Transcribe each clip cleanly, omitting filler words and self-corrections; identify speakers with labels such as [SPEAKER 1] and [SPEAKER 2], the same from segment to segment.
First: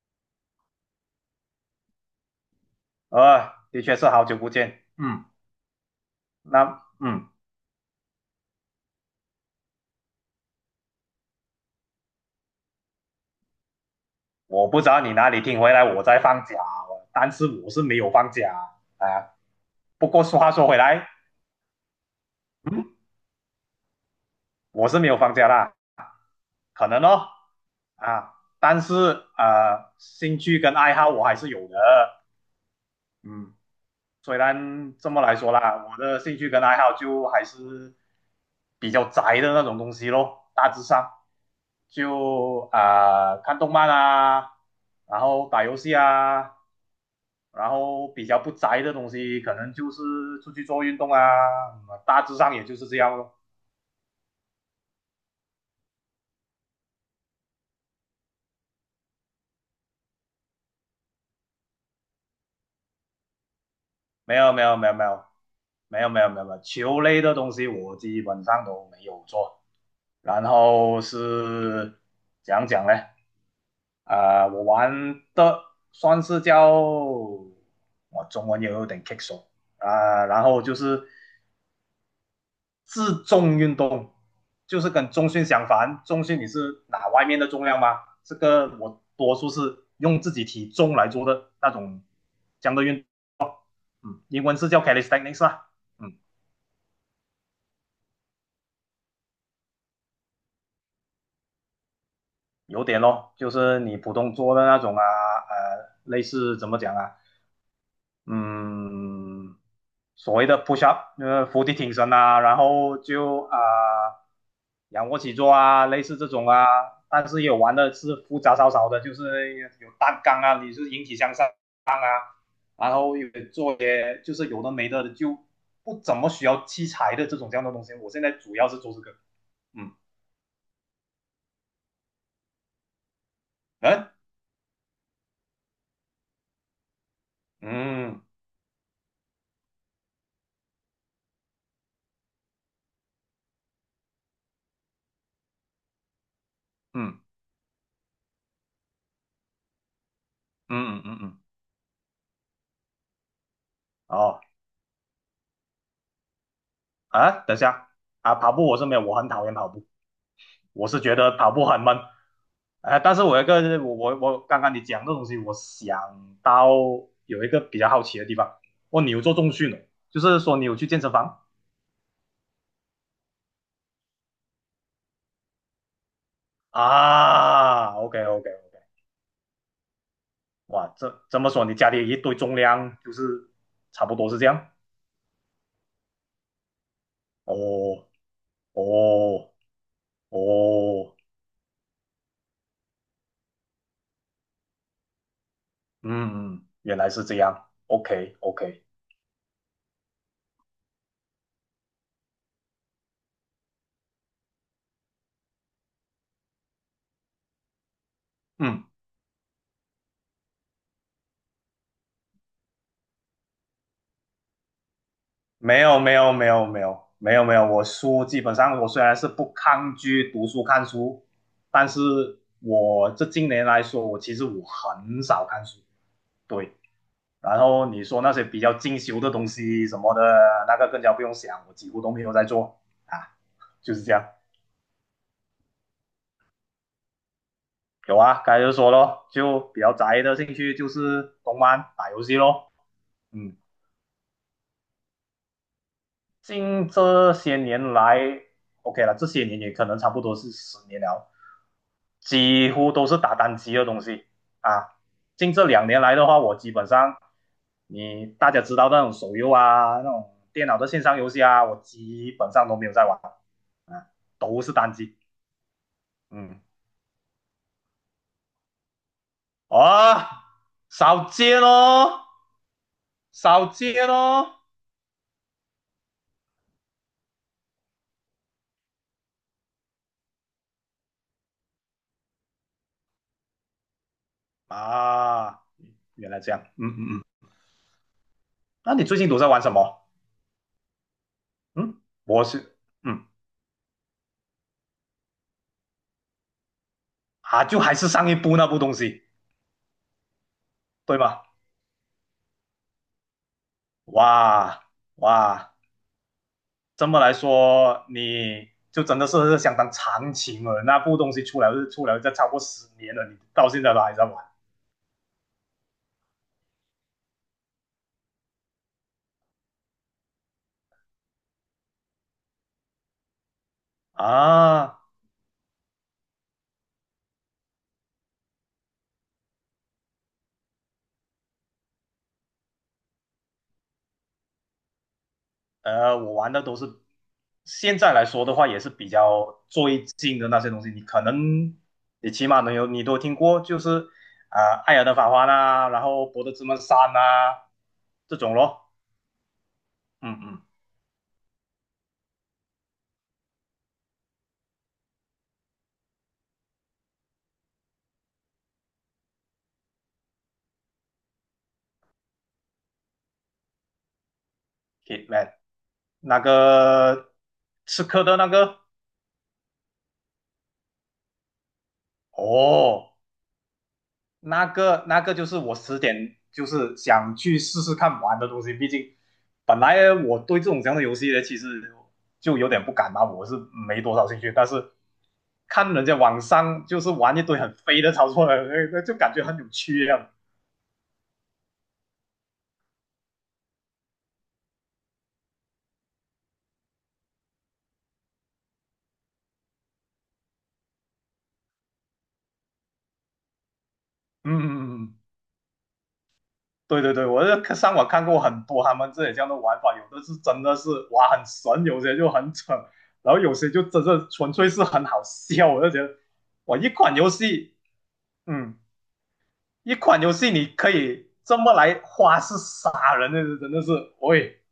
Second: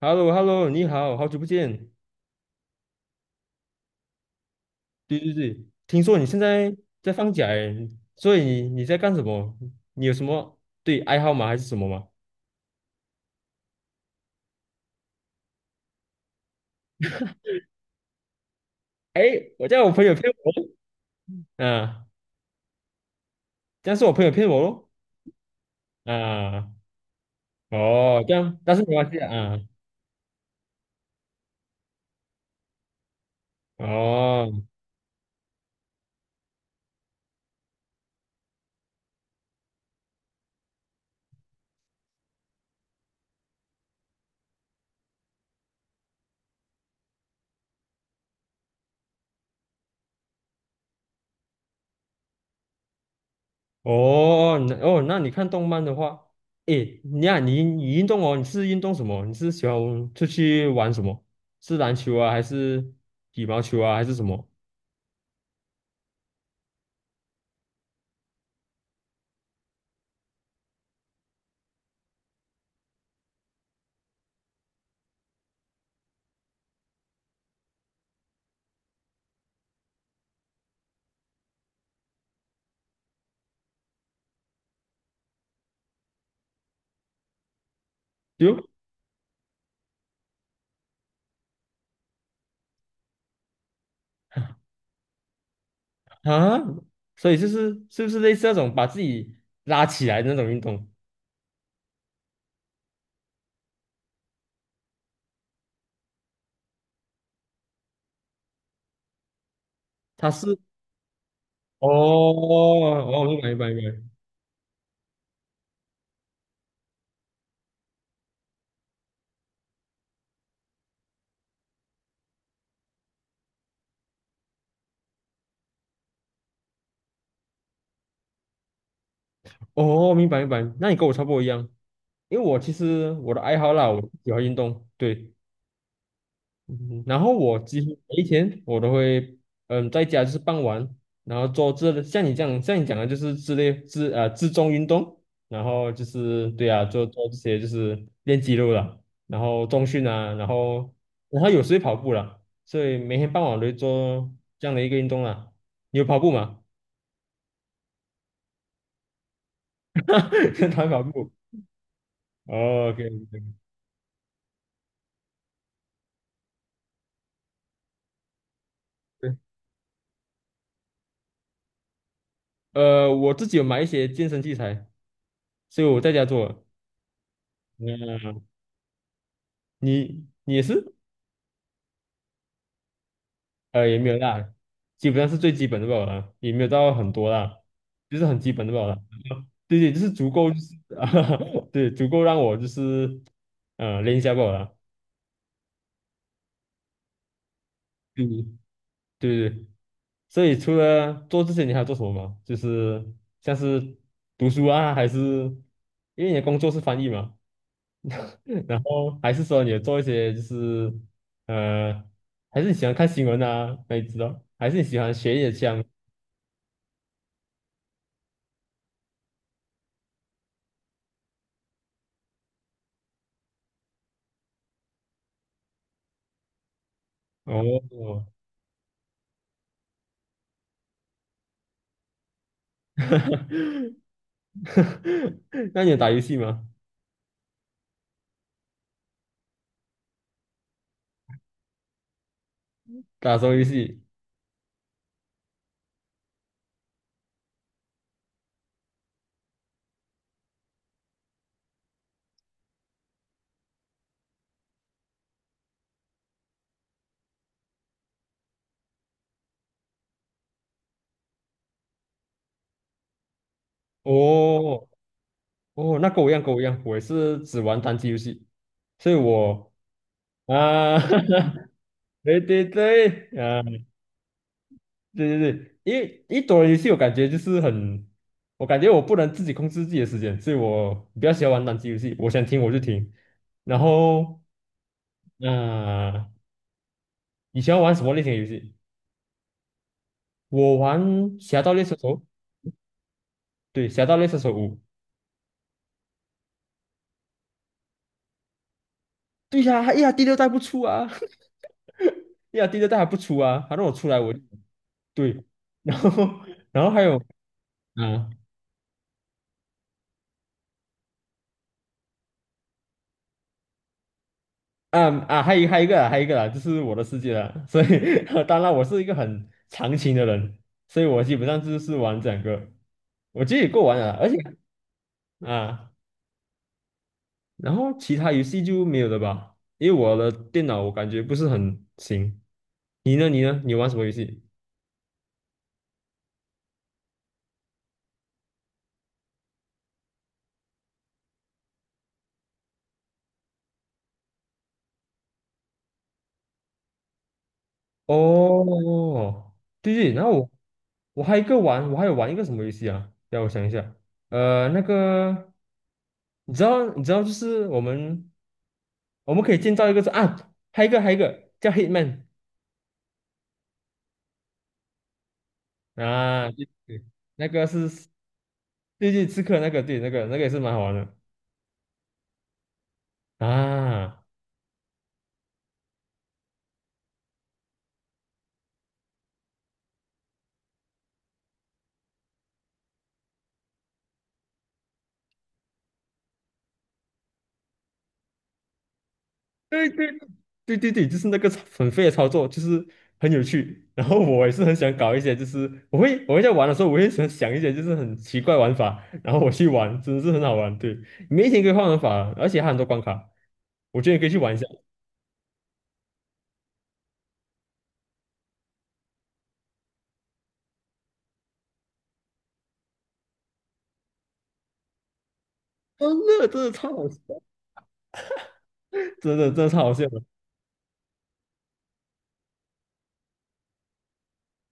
[SPEAKER 1] h e l l o h e l l o 你好，好久不见。
[SPEAKER 2] 的确是好久不见。
[SPEAKER 1] 对
[SPEAKER 2] 嗯，
[SPEAKER 1] 对对，听说你现在
[SPEAKER 2] 那
[SPEAKER 1] 在
[SPEAKER 2] 嗯，
[SPEAKER 1] 放假诶，所以你在干什么？你有什么对爱好吗？还是什么吗？
[SPEAKER 2] 我不知道你哪里听回来我在放假，但是我是没有放假啊。
[SPEAKER 1] 哎，
[SPEAKER 2] 呃
[SPEAKER 1] 我叫我朋
[SPEAKER 2] 不
[SPEAKER 1] 友
[SPEAKER 2] 过
[SPEAKER 1] 骗我
[SPEAKER 2] 话说回来，
[SPEAKER 1] 啊，
[SPEAKER 2] 嗯，
[SPEAKER 1] 这样是我朋友骗我咯，
[SPEAKER 2] 我是没有放假啦，
[SPEAKER 1] 啊，
[SPEAKER 2] 可能哦
[SPEAKER 1] 哦，这
[SPEAKER 2] 啊，
[SPEAKER 1] 样，但
[SPEAKER 2] 但
[SPEAKER 1] 是没
[SPEAKER 2] 是
[SPEAKER 1] 关系啊，啊
[SPEAKER 2] 兴趣跟爱好我还是有的。嗯，虽
[SPEAKER 1] 哦，
[SPEAKER 2] 然这么来说啦，我的兴趣跟爱好就还是比较宅的那种东西咯，大致上就看动漫啊，然后打游戏啊，然后比较不宅的东西可能就是出去做运动啊，嗯大致上也就是这样咯。
[SPEAKER 1] 哦，那哦，那你看动漫的话，诶，你啊，你运动哦，你是运动什么？你是喜欢出去玩什么？是篮球啊，还是羽毛球啊，还是什
[SPEAKER 2] 没
[SPEAKER 1] 么？
[SPEAKER 2] 有没有没有没有没有,球类的东西我基本上都没有做，然后是讲讲呢？我玩的算是叫我中文也有点棘手然后就是自重运动，就是跟中训相反，中训你是拿外面的重量吗？这
[SPEAKER 1] 对哦
[SPEAKER 2] 个我多数是用自己体重来做的那种这样的运动，嗯，英文是叫 calisthenics 啦，嗯，
[SPEAKER 1] 啊，所以就是是不是类似那种把自己拉起来的那种运动？
[SPEAKER 2] 有点咯，就是你普通做的那种啊，类似怎么讲啊，嗯，
[SPEAKER 1] 它
[SPEAKER 2] 所谓
[SPEAKER 1] 是
[SPEAKER 2] 的 push up，伏地
[SPEAKER 1] 哦
[SPEAKER 2] 挺身啊，然后
[SPEAKER 1] 哦，明
[SPEAKER 2] 就
[SPEAKER 1] 白明白明白，
[SPEAKER 2] 仰卧起坐啊，类似这种啊，但是也有玩的是复杂少少的，就是有单杠啊，你是引体向上啊，然后有做些就是有的没的，就不怎么需要器材的这种这样的东西。我现在主要是做这个，嗯，
[SPEAKER 1] 哦明白明白，那你跟我差不多一样，因为我其实的爱好啦，我
[SPEAKER 2] 嗯
[SPEAKER 1] 喜欢运动，对，嗯然后我几乎
[SPEAKER 2] 嗯
[SPEAKER 1] 每一天我都会，嗯，在家就是傍晚，然后做这像你这样像你讲的，就是之类自重运动，然后就是对啊，做
[SPEAKER 2] 嗯
[SPEAKER 1] 做这些就是练肌肉了，然后重训啊，然后
[SPEAKER 2] 嗯嗯嗯嗯，
[SPEAKER 1] 然后有时会跑步了，所以每天傍晚我都会做
[SPEAKER 2] 哦
[SPEAKER 1] 这样的一个运动啦。你有跑步吗？
[SPEAKER 2] 啊，等一下啊，跑步我是没有，我很讨厌跑步，
[SPEAKER 1] 他
[SPEAKER 2] 我是
[SPEAKER 1] 跑
[SPEAKER 2] 觉
[SPEAKER 1] 步。
[SPEAKER 2] 得跑步很闷。
[SPEAKER 1] 哦，OK，
[SPEAKER 2] 但是我有一个我刚刚你讲这东西，我想到有一个比较好奇的地方，哦，你有做
[SPEAKER 1] 对，
[SPEAKER 2] 重训哦，就是说你有去健身房
[SPEAKER 1] 我自己有买一些健身器材，所以我在家做。
[SPEAKER 2] 啊？OK
[SPEAKER 1] 嗯，
[SPEAKER 2] OK OK，
[SPEAKER 1] 你也
[SPEAKER 2] 哇，
[SPEAKER 1] 是？
[SPEAKER 2] 这这么说你家里一堆重量，就是
[SPEAKER 1] 呃，也
[SPEAKER 2] 差
[SPEAKER 1] 没
[SPEAKER 2] 不
[SPEAKER 1] 有
[SPEAKER 2] 多是这
[SPEAKER 1] 啦，
[SPEAKER 2] 样？
[SPEAKER 1] 基本上是最基本的吧啦，也没有到很多啦，就
[SPEAKER 2] 哦
[SPEAKER 1] 是很基本的吧啦。
[SPEAKER 2] 哦
[SPEAKER 1] 对对，就是足够，就是啊
[SPEAKER 2] 哦，
[SPEAKER 1] 对，足够让我就是练一下吧啦。
[SPEAKER 2] 嗯原来是这样，OK
[SPEAKER 1] 嗯
[SPEAKER 2] OK，
[SPEAKER 1] 对对对，所以除了做这些，你还要做什么吗？就是像是读书啊，还是因为你的工作是翻译嘛，然
[SPEAKER 2] 嗯。
[SPEAKER 1] 后还是说你有做一些就是呃，还是你喜欢看新闻啊，那你知道，还是你喜欢学一点
[SPEAKER 2] 没
[SPEAKER 1] 像
[SPEAKER 2] 有没有没有没有没有没有，我书基本上我虽然是不抗拒读书看书，但是我这近年来说，我其实我很少看书，对。然后你说
[SPEAKER 1] 哦，
[SPEAKER 2] 那些比较进修的东西什么的，那个更加不用想，我几乎都没有在做啊，就是这样。
[SPEAKER 1] 那你有打游戏吗？
[SPEAKER 2] 有啊，刚才就说咯，就比较宅的兴趣就是动漫、打游戏咯，
[SPEAKER 1] 打手
[SPEAKER 2] 嗯。
[SPEAKER 1] 游戏，
[SPEAKER 2] 近这些年来，OK 了，这些年也可能差不多是十年了，几乎都是打单机的东西啊。近这两年来的话，我基本上你大家知道那种手游啊，那种电脑的线上游戏啊，我基本上都没有在玩啊，都是
[SPEAKER 1] 哦
[SPEAKER 2] 单机。
[SPEAKER 1] 哦，那跟我一样，跟我
[SPEAKER 2] 嗯，
[SPEAKER 1] 一样，我也是只玩单机游戏，所以我
[SPEAKER 2] 啊，
[SPEAKER 1] 啊，
[SPEAKER 2] 少见 哦，
[SPEAKER 1] 对对对，啊，
[SPEAKER 2] 少见哦，
[SPEAKER 1] 对对对，因为一多人游戏，我感觉就是很，我感觉我不能自己控制自己的时间，所以我比较喜欢玩单机游戏，我想听我就听，然后
[SPEAKER 2] 啊，
[SPEAKER 1] 啊，
[SPEAKER 2] 原来这样，嗯嗯，嗯
[SPEAKER 1] 你喜欢玩什么类型的游戏？
[SPEAKER 2] 那你最近都在玩什么？
[SPEAKER 1] 我玩《侠盗猎车
[SPEAKER 2] 嗯，
[SPEAKER 1] 手》，
[SPEAKER 2] 我是，嗯。
[SPEAKER 1] 对，《侠盗猎车手五》，
[SPEAKER 2] 啊，就还是上一部那部东西，
[SPEAKER 1] 对呀、哎呀，第六代不出啊，
[SPEAKER 2] 对 吗？
[SPEAKER 1] 哎呀，第六代还不出啊，反正我出来我。
[SPEAKER 2] 哇
[SPEAKER 1] 对，
[SPEAKER 2] 哇，
[SPEAKER 1] 然后 然后还
[SPEAKER 2] 这
[SPEAKER 1] 有
[SPEAKER 2] 么来说，
[SPEAKER 1] 啊
[SPEAKER 2] 你就真的是相当长情了。那部东西出来是出来这超过十年了，你到现在都还在玩
[SPEAKER 1] 啊啊，还有一个啊，就是我的世界啊，所以 当然我是一个很长情的人，所以我基本上就是玩这两个，我觉得也够玩了，而且
[SPEAKER 2] 啊？
[SPEAKER 1] 啊，然后其他游戏就没有了吧，因为我的电脑我感觉不是很行。你呢？你玩什么游戏？
[SPEAKER 2] 我玩的都是现在来说的话，也是比较最近的那些东西，你可能你起码能有你都听过，就是艾尔登法环》啊，然后《博德之门三》啊这种咯。
[SPEAKER 1] 哦，对对，
[SPEAKER 2] 嗯嗯
[SPEAKER 1] 我还有一个玩，我还有玩一个什么游戏啊？让我想一下，呃，那个。你知道，就是我们可以建造一个是啊，还有一个叫 Hitman
[SPEAKER 2] 可以。t 那
[SPEAKER 1] 啊，对对，
[SPEAKER 2] 个
[SPEAKER 1] 那个
[SPEAKER 2] 刺
[SPEAKER 1] 是
[SPEAKER 2] 客的那个，
[SPEAKER 1] 对对刺客那个，对那个也是蛮好玩的
[SPEAKER 2] 哦，
[SPEAKER 1] 啊，
[SPEAKER 2] 那个那个就是我十点就是想去试试看玩的东西，毕竟本来我对这种这样的游戏呢，其实就有点不敢嘛，我是没多少兴趣，但是看人家网上就是玩一堆很飞的操作，那就感觉很有
[SPEAKER 1] 对
[SPEAKER 2] 趣
[SPEAKER 1] 对
[SPEAKER 2] 一样。
[SPEAKER 1] 对对对，就是那个很废的操作，就是很有趣。然后我也是很想搞一些，就是我会在玩的时候，我会想一些就是很奇怪玩法，然后我去玩，真的是很好玩。对，每一天可以换玩法，而且还有很多关卡，我觉得你可以去
[SPEAKER 2] 嗯
[SPEAKER 1] 玩一下。
[SPEAKER 2] 嗯嗯，嗯对对对，我就上网看过很多他们这里这样的玩法，有的是真的是哇很神，有些就很蠢，然后有些就真的纯粹是很好笑。我就觉得，
[SPEAKER 1] 真的真的
[SPEAKER 2] 哇，
[SPEAKER 1] 超
[SPEAKER 2] 一
[SPEAKER 1] 好
[SPEAKER 2] 款
[SPEAKER 1] 笑，
[SPEAKER 2] 游戏，嗯，
[SPEAKER 1] 真的真的超好
[SPEAKER 2] 一
[SPEAKER 1] 笑。
[SPEAKER 2] 款游戏你可以这么来花式杀人的，那是真的是，喂，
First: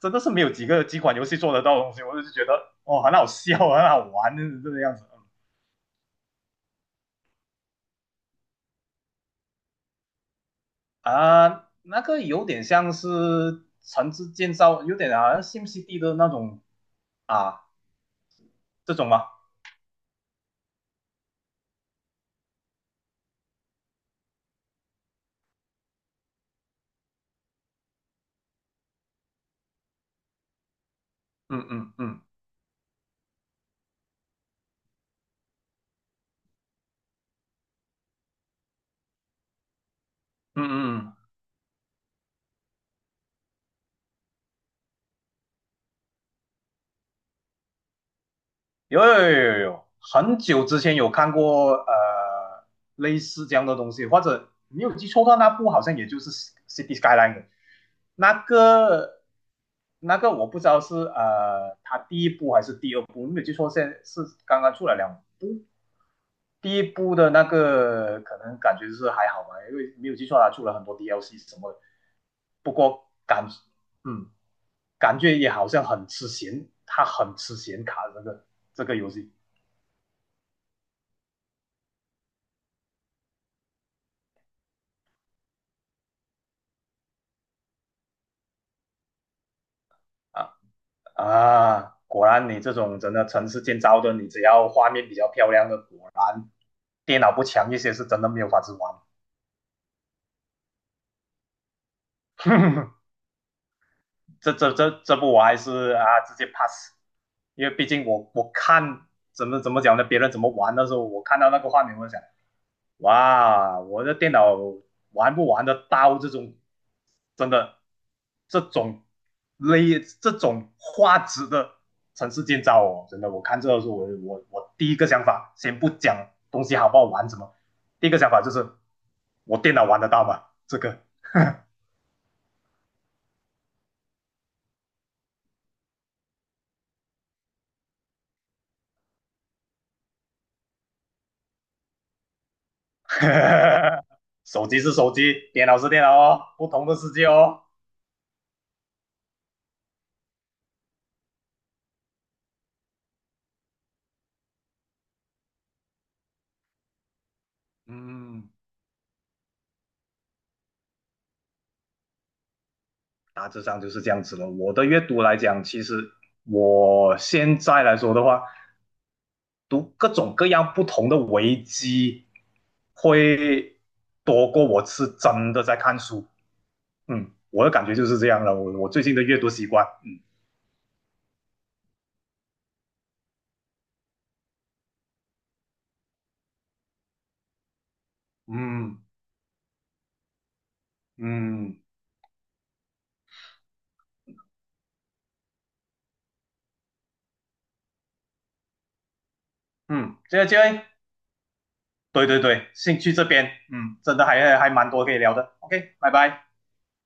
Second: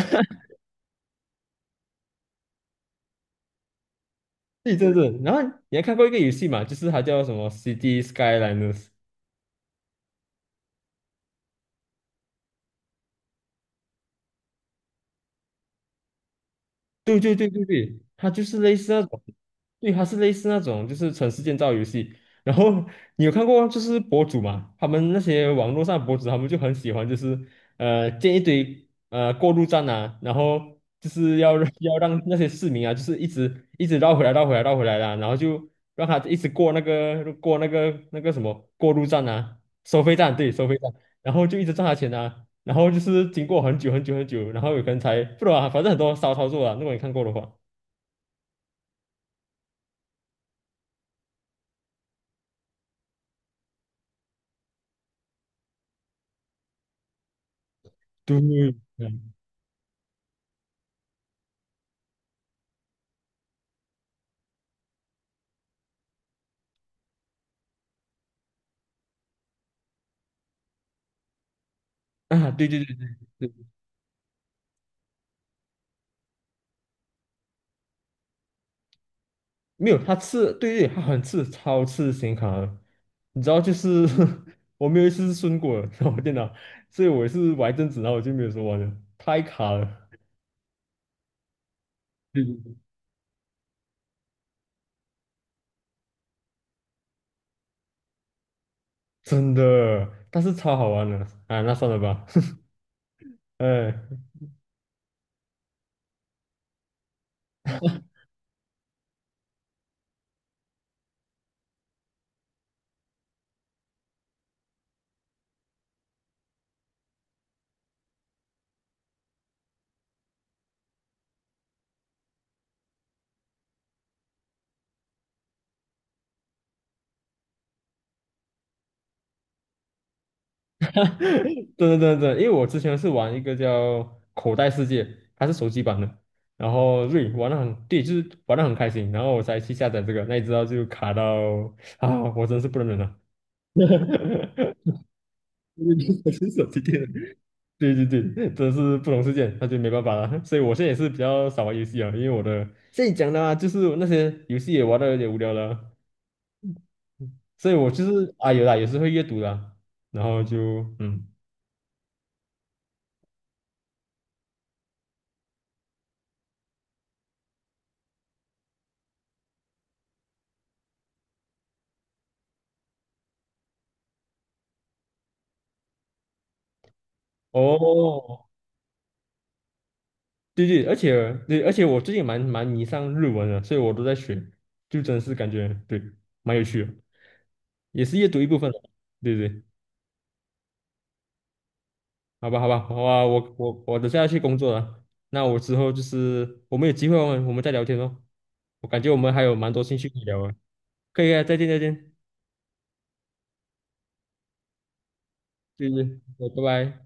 [SPEAKER 2] 真的是没有几款游戏做得到的东西。我就觉得，哦，很好笑，很好玩，就是这
[SPEAKER 1] 对
[SPEAKER 2] 个
[SPEAKER 1] 对
[SPEAKER 2] 样子。嗯
[SPEAKER 1] 对，然后你还看过一个游戏嘛，就是它叫什么《City Skylines r》。
[SPEAKER 2] 啊，那个有点像是城市建造，有点好像 SimCity 的那种
[SPEAKER 1] 对对对
[SPEAKER 2] 啊
[SPEAKER 1] 对对，它就是类似
[SPEAKER 2] 这
[SPEAKER 1] 那
[SPEAKER 2] 种
[SPEAKER 1] 种，
[SPEAKER 2] 吗？
[SPEAKER 1] 对，它是类似那种就是城市建造游戏。然后你有看过就是博主嘛，他们那些网络上的博主，他们就很喜欢就是建一堆过路站啊，然后就是要
[SPEAKER 2] 嗯
[SPEAKER 1] 让
[SPEAKER 2] 嗯
[SPEAKER 1] 要让
[SPEAKER 2] 嗯
[SPEAKER 1] 那些市民啊，就是一直绕回来绕回来绕回来的，然后就让他一直过那个什么过路站啊，收费站，对，
[SPEAKER 2] 嗯
[SPEAKER 1] 收费站。
[SPEAKER 2] 嗯，
[SPEAKER 1] 然后就一直赚他钱啊。然后就是经过很久很久很久，然后有可能才不知道啊，反正很多骚操作啊。如果你看过的话，
[SPEAKER 2] 有，很久之前有看过类似这样的东西，或者你有记错的话那部好像也就是 City Skyline 的那
[SPEAKER 1] 对，
[SPEAKER 2] 个。
[SPEAKER 1] 嗯
[SPEAKER 2] 那个我不知道是它第一部还是第二部，没有记错，现在是刚刚出了两。第一部的那个可能感觉是还好吧，因为没有记错啊，出了很多 DLC 什么的
[SPEAKER 1] 啊，对
[SPEAKER 2] 不
[SPEAKER 1] 对对
[SPEAKER 2] 过
[SPEAKER 1] 对
[SPEAKER 2] 感，
[SPEAKER 1] 对，
[SPEAKER 2] 嗯，感觉也好像很吃显，它很吃显卡这个这个游戏
[SPEAKER 1] 没有，对对，他很刺，超刺显卡的。你知道，就是 我没有一次是顺过的，然后我电脑，所以我也是玩一阵子，然后我就没有说玩了，太卡了，
[SPEAKER 2] 啊。啊！果
[SPEAKER 1] 对
[SPEAKER 2] 然
[SPEAKER 1] 对
[SPEAKER 2] 你这
[SPEAKER 1] 对
[SPEAKER 2] 种真的城市建造的，你只要画面比较漂亮的，果然电脑不强一些是真的没有法子玩。
[SPEAKER 1] 真的，但是超好玩的啊，那算了吧，哎。
[SPEAKER 2] 这这部我还是啊直接 pass，因为毕竟我我看怎么讲呢，别人怎么玩的时候，我看到那个画面，我就想，哇，我的电脑玩不玩得到这种，真的这种类这种画质的城市建造哦，真的，我看这个时候，我我第一个想法，先不讲东西好不好玩什么，第一个想法就是我电脑玩得到吗？这个。
[SPEAKER 1] 对对对对，因为我之前是玩一个叫《口袋世界》，它是手机版的，然后对玩的很，对，就是玩的很开心，然后我才去下载这个，那你知道就卡到啊，我真是不能忍了。
[SPEAKER 2] 手 机是手机，电脑是电脑
[SPEAKER 1] 我
[SPEAKER 2] 哦，
[SPEAKER 1] 是手
[SPEAKER 2] 不
[SPEAKER 1] 机
[SPEAKER 2] 同的
[SPEAKER 1] 店
[SPEAKER 2] 世界哦。
[SPEAKER 1] 对对对，真是不同世界，那就没办法了。所以我现在也是比较少玩游戏啊，因为我的现在讲的啊，就是那些游戏也玩的有点无聊了，所以我就是
[SPEAKER 2] 嗯
[SPEAKER 1] 啊有啦，也是会阅读的啊然后就嗯，
[SPEAKER 2] 大致上就是这样子了。我的阅读来讲，其实我现在来说的话，读各种各样不同的维基，会多过我是真的在看书。嗯，我的感觉就是这样
[SPEAKER 1] 哦，
[SPEAKER 2] 了。我最近的阅读习惯，
[SPEAKER 1] 对对，而且对，而且我最近蛮迷上日文了，所以我都在学，就真是感觉对，蛮有趣的，也是阅读一部分了
[SPEAKER 2] 嗯
[SPEAKER 1] 对对，
[SPEAKER 2] 嗯，
[SPEAKER 1] 好吧好吧，好吧，我等下要去工作了，那我之后就是我们有机会我们再聊天哦，我感觉我们还有蛮多兴趣
[SPEAKER 2] 嗯，
[SPEAKER 1] 可以
[SPEAKER 2] 这
[SPEAKER 1] 聊
[SPEAKER 2] 个
[SPEAKER 1] 啊，
[SPEAKER 2] 这个，
[SPEAKER 1] 可以啊，再见再见，
[SPEAKER 2] 对对对，兴趣这边，嗯，真的还蛮多可以聊的。
[SPEAKER 1] 对
[SPEAKER 2] OK，
[SPEAKER 1] 对，
[SPEAKER 2] 拜拜。
[SPEAKER 1] 对拜拜。